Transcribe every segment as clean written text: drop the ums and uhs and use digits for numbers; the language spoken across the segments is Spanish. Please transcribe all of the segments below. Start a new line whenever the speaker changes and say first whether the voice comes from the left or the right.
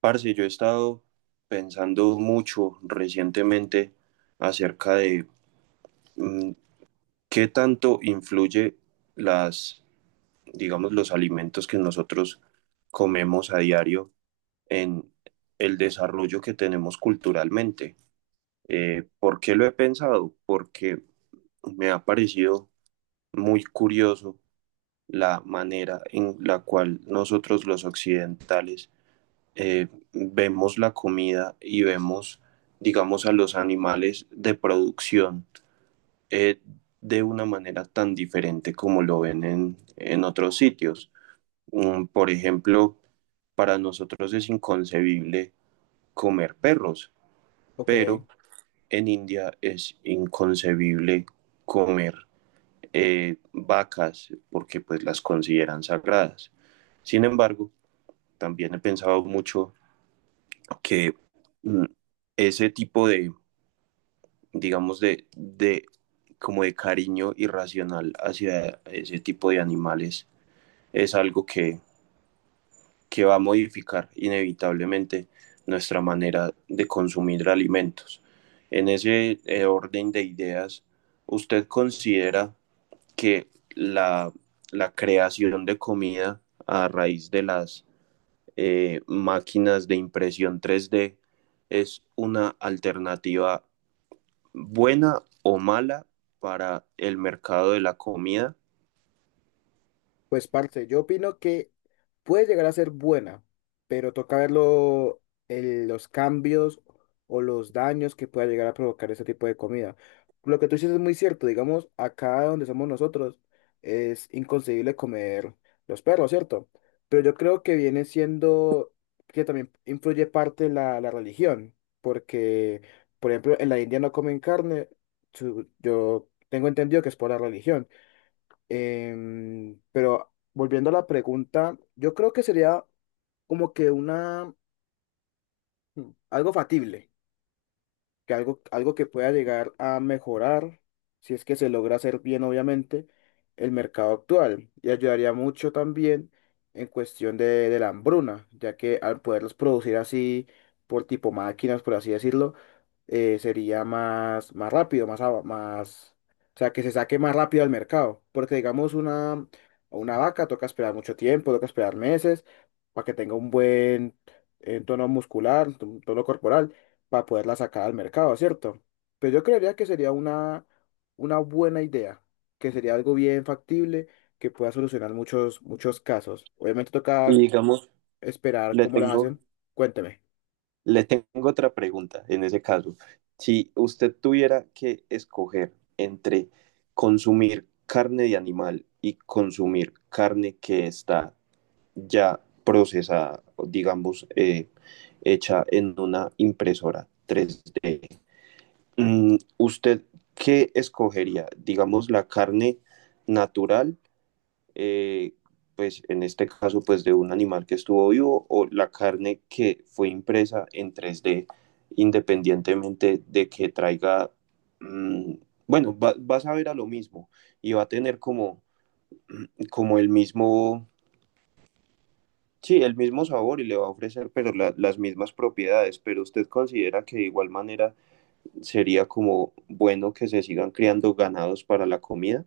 right: Parce, yo he estado pensando mucho recientemente acerca de mm, qué tanto influye las, digamos, los alimentos que nosotros comemos a diario en el desarrollo que tenemos culturalmente. ¿Por qué lo he pensado? Porque me ha parecido muy curioso la manera en la cual nosotros los occidentales eh, vemos la comida y vemos, digamos, a los animales de producción eh, de una manera tan diferente como lo ven en otros sitios. Por ejemplo, para nosotros es inconcebible comer perros,
left: Ok,
right: pero en India es inconcebible comer vacas porque pues las consideran sagradas. Sin embargo, también he pensado mucho que mm, ese tipo de, digamos, como de cariño irracional hacia ese tipo de animales es algo que va a modificar inevitablemente nuestra manera de consumir alimentos. En ese orden de ideas, ¿usted considera que la, la creación de comida a raíz de las máquinas de impresión 3D es una alternativa buena o mala para el mercado de la comida?
left: pues parce, yo opino que puede llegar a ser buena, pero toca verlo los cambios o los daños que pueda llegar a provocar ese tipo de comida. Lo que tú dices es muy cierto, digamos, acá donde somos nosotros es inconcebible comer los perros, ¿cierto? Pero yo creo que viene siendo que también influye parte la religión, porque, por ejemplo, en la India no comen carne, yo tengo entendido que es por la religión. Pero volviendo a la pregunta, yo creo que sería como que una, algo factible que algo que pueda llegar a mejorar, si es que se logra hacer bien, obviamente, el mercado actual. Y ayudaría mucho también en cuestión de la hambruna, ya que al poderlos producir así, por tipo máquinas, por así decirlo, sería más rápido, más, o sea, que se saque más rápido al mercado. Porque digamos una vaca toca esperar mucho tiempo, toca esperar meses para que tenga un buen tono muscular, un tono corporal para poderla sacar al mercado, ¿cierto? Pero yo creería que sería una buena idea, que sería algo bien factible, que pueda solucionar muchos casos. Obviamente toca
right: Y digamos,
left: esperar
right: le
left: cómo las
right: tengo,
left: hacen. Cuénteme.
right: le tengo otra pregunta en ese caso. Si usted tuviera que escoger entre consumir carne de animal y consumir carne que está ya procesada, o digamos, hecha en una impresora 3D, ¿usted qué escogería? Digamos, la carne natural, eh, pues en este caso, pues de un animal que estuvo vivo, o la carne que fue impresa en tres d independientemente de que traiga, mm, bueno, va a saber a lo mismo y va a tener como, como el mismo, sí, el mismo sabor y le va a ofrecer, pero las mismas propiedades, pero usted considera que de igual manera sería como bueno que se sigan criando ganados para la comida.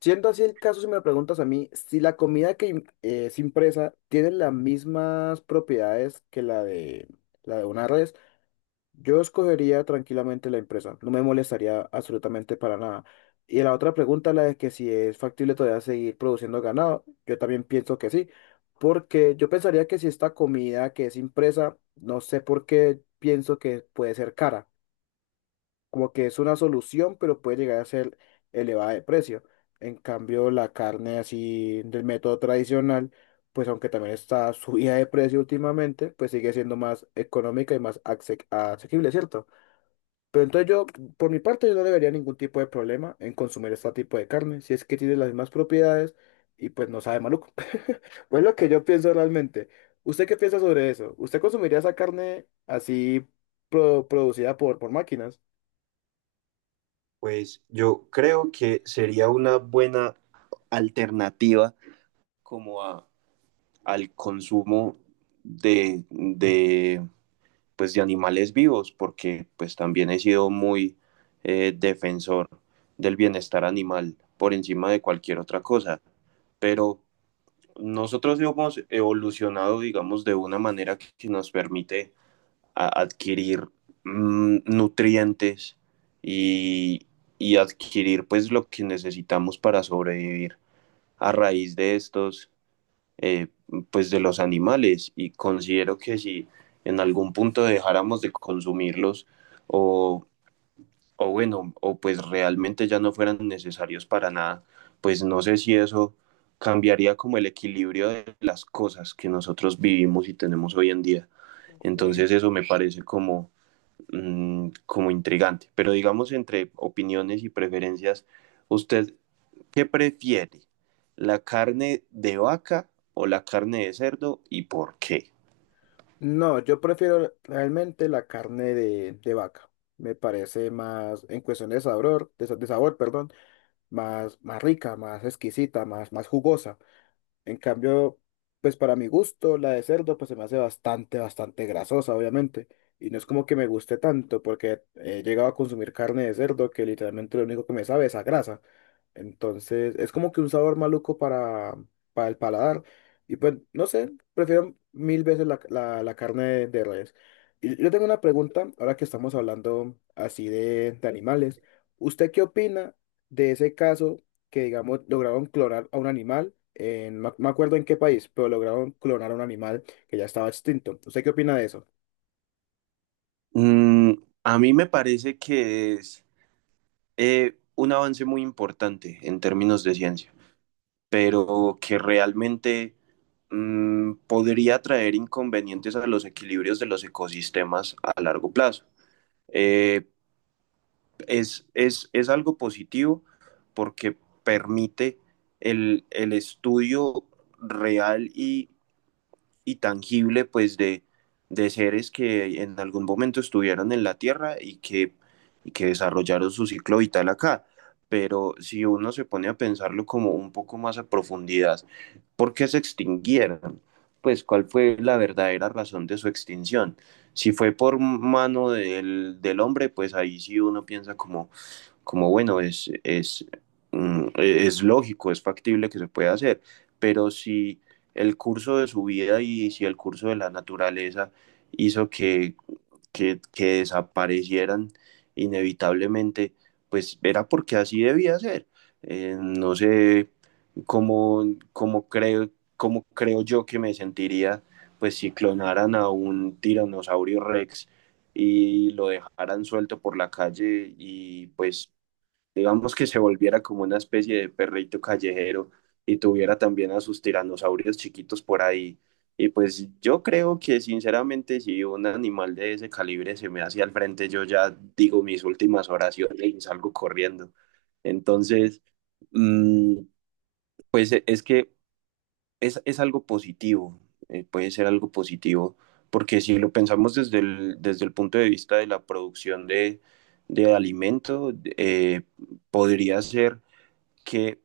left: Siendo así el caso, si me lo preguntas a mí, si la comida es impresa tiene las mismas propiedades que la de una red, yo escogería tranquilamente la empresa, no me molestaría absolutamente para nada. Y la otra pregunta, la de que si es factible todavía seguir produciendo ganado, yo también pienso que sí, porque yo pensaría que si esta comida que es impresa, no sé por qué pienso que puede ser cara, como que es una solución, pero puede llegar a ser elevada de precio. En cambio, la carne así del método tradicional, pues aunque también está subida de precio últimamente, pues sigue siendo más económica y más asequible, ¿cierto? Pero entonces yo, por mi parte, yo no le vería ningún tipo de problema en consumir este tipo de carne, si es que tiene las mismas propiedades y pues no sabe maluco. Pues lo que yo pienso realmente. ¿Usted qué piensa sobre eso? ¿Usted consumiría esa carne así producida por máquinas?
right: Pues yo creo que sería una buena alternativa como a, al consumo de, de, pues de animales vivos, porque pues también he sido muy defensor del bienestar animal por encima de cualquier otra cosa. Pero nosotros hemos evolucionado, digamos, de una manera que nos permite a adquirir nutrientes y, y adquirir pues lo que necesitamos para sobrevivir a raíz de estos, eh, pues de los animales. Y considero que si en algún punto dejáramos de consumirlos o, o bueno, o pues realmente ya no fueran necesarios para nada, pues no sé si eso cambiaría como el equilibrio de las cosas que nosotros vivimos y tenemos hoy en día.
left: Ok.
right: Entonces eso me parece como como intrigante. Pero digamos, entre opiniones y preferencias, ¿usted qué prefiere? ¿La carne de vaca o la carne de cerdo y por qué?
left: No, yo prefiero realmente la carne de vaca. Me parece más, en cuestión de sabor, de sabor, perdón, más rica, más exquisita, más jugosa. En cambio, pues para mi gusto, la de cerdo pues se me hace bastante grasosa, obviamente. Y no es como que me guste tanto, porque he llegado a consumir carne de cerdo que literalmente lo único que me sabe es a grasa. Entonces, es como que un sabor maluco para el paladar. Y pues, no sé, prefiero mil veces la carne de res. Y yo tengo una pregunta, ahora que estamos hablando así de animales. ¿Usted qué opina de ese caso? Que, digamos, lograron clonar a un animal, en, no me acuerdo en qué país, pero lograron clonar a un animal que ya estaba extinto. ¿Usted qué opina de eso?
right: Mm, a mí me parece que es un avance muy importante en términos de ciencia, pero que realmente podría traer inconvenientes a los equilibrios de los ecosistemas a largo plazo. Eh, es algo positivo porque permite el estudio real y tangible pues de seres que en algún momento estuvieron en la Tierra y y que desarrollaron su ciclo vital acá. Pero si uno se pone a pensarlo como un poco más a profundidad, ¿por qué se extinguieron? Pues cuál fue la verdadera razón de su extinción. Si fue por mano hombre, pues ahí sí uno piensa como, como bueno, es lógico, es factible que se pueda hacer, pero si el curso de su vida y si el curso de la naturaleza hizo que desaparecieran inevitablemente, pues era porque así debía ser. No sé cómo, cómo, creo, cómo creo yo que me sentiría pues si clonaran a un tiranosaurio rex y lo dejaran suelto por la calle y pues digamos que se volviera como una especie de perrito callejero y tuviera también a sus tiranosaurios chiquitos por ahí. Y pues yo creo que sinceramente si un animal de ese calibre se me hace al frente, yo ya digo mis últimas oraciones y salgo corriendo. Entonces, mm, pues es que es algo positivo, puede ser algo positivo, porque si lo pensamos desde desde el punto de vista de la producción de alimento, podría ser que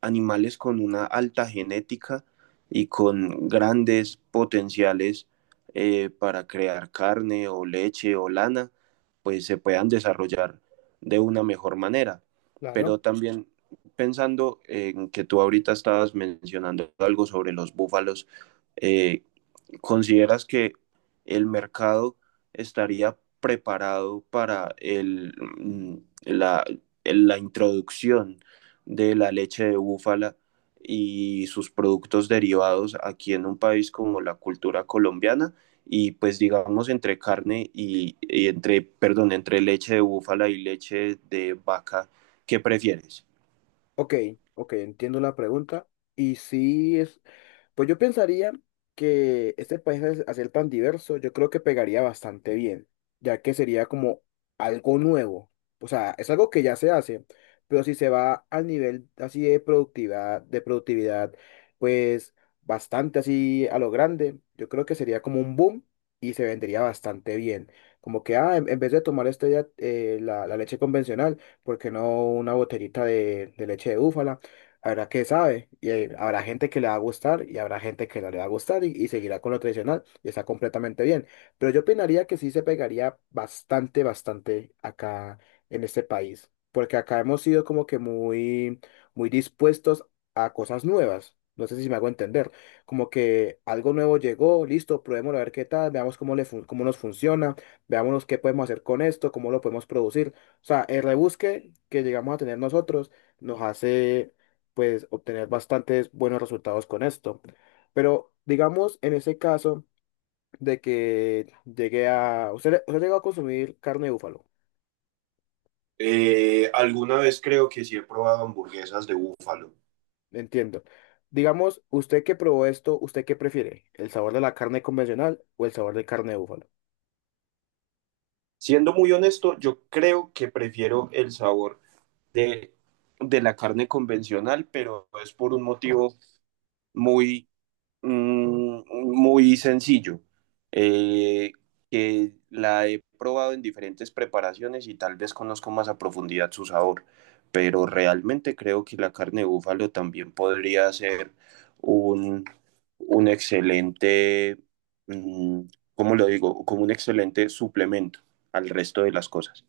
right: animales con una alta genética y con grandes potenciales para crear carne o leche o lana, pues se puedan desarrollar de una mejor manera. Pero
left: Claro.
right: también pensando en que tú ahorita estabas mencionando algo sobre los búfalos, eh, ¿consideras que el mercado estaría preparado para el, mm, la, el- la introducción de la leche de búfala y sus productos derivados aquí en un país como la cultura colombiana? Y pues digamos entre carne y entre, perdón, entre leche de búfala y leche de vaca, ¿qué prefieres?
left: Ok, ok, entiendo la pregunta. Y sí, es, pues yo pensaría que este país hacer tan diverso, yo creo que pegaría bastante bien, ya que sería como algo nuevo. O sea, es algo que ya se hace, pero si se va al nivel así de productividad, pues bastante así a lo grande, yo creo que sería como un boom y se vendería bastante bien. Como que, ah, en vez de tomar este, ya, la leche convencional, ¿por qué no una botellita de leche de búfala? Habrá que sabe, y habrá gente que le va a gustar y habrá gente que no le va a gustar y seguirá con lo tradicional y está completamente bien. Pero yo opinaría que sí se pegaría bastante acá en este país, porque acá hemos sido como que muy dispuestos a cosas nuevas. No sé si me hago entender, como que algo nuevo llegó, listo, probémoslo a ver qué tal, veamos cómo, cómo nos funciona, veamos qué podemos hacer con esto, cómo lo podemos producir. O sea, el rebusque que llegamos a tener nosotros nos hace pues obtener bastantes buenos resultados con esto. Pero digamos en ese caso de que llegué a, usted llegó a consumir carne de búfalo,
right: Alguna vez creo que sí he probado hamburguesas de búfalo.
left: entiendo. Digamos, usted que probó esto, ¿usted qué prefiere? ¿El sabor de la carne convencional o el sabor de carne de búfalo?
right: Siendo muy honesto, yo creo que prefiero el sabor de, de la carne convencional, pero es por un motivo muy Mm, muy sencillo, eh, que la he probado en diferentes preparaciones y tal vez conozco más a profundidad su sabor, pero realmente creo que la carne de búfalo también podría ser un, un excelente, mm, ¿cómo lo digo? Como un excelente suplemento al resto de las cosas.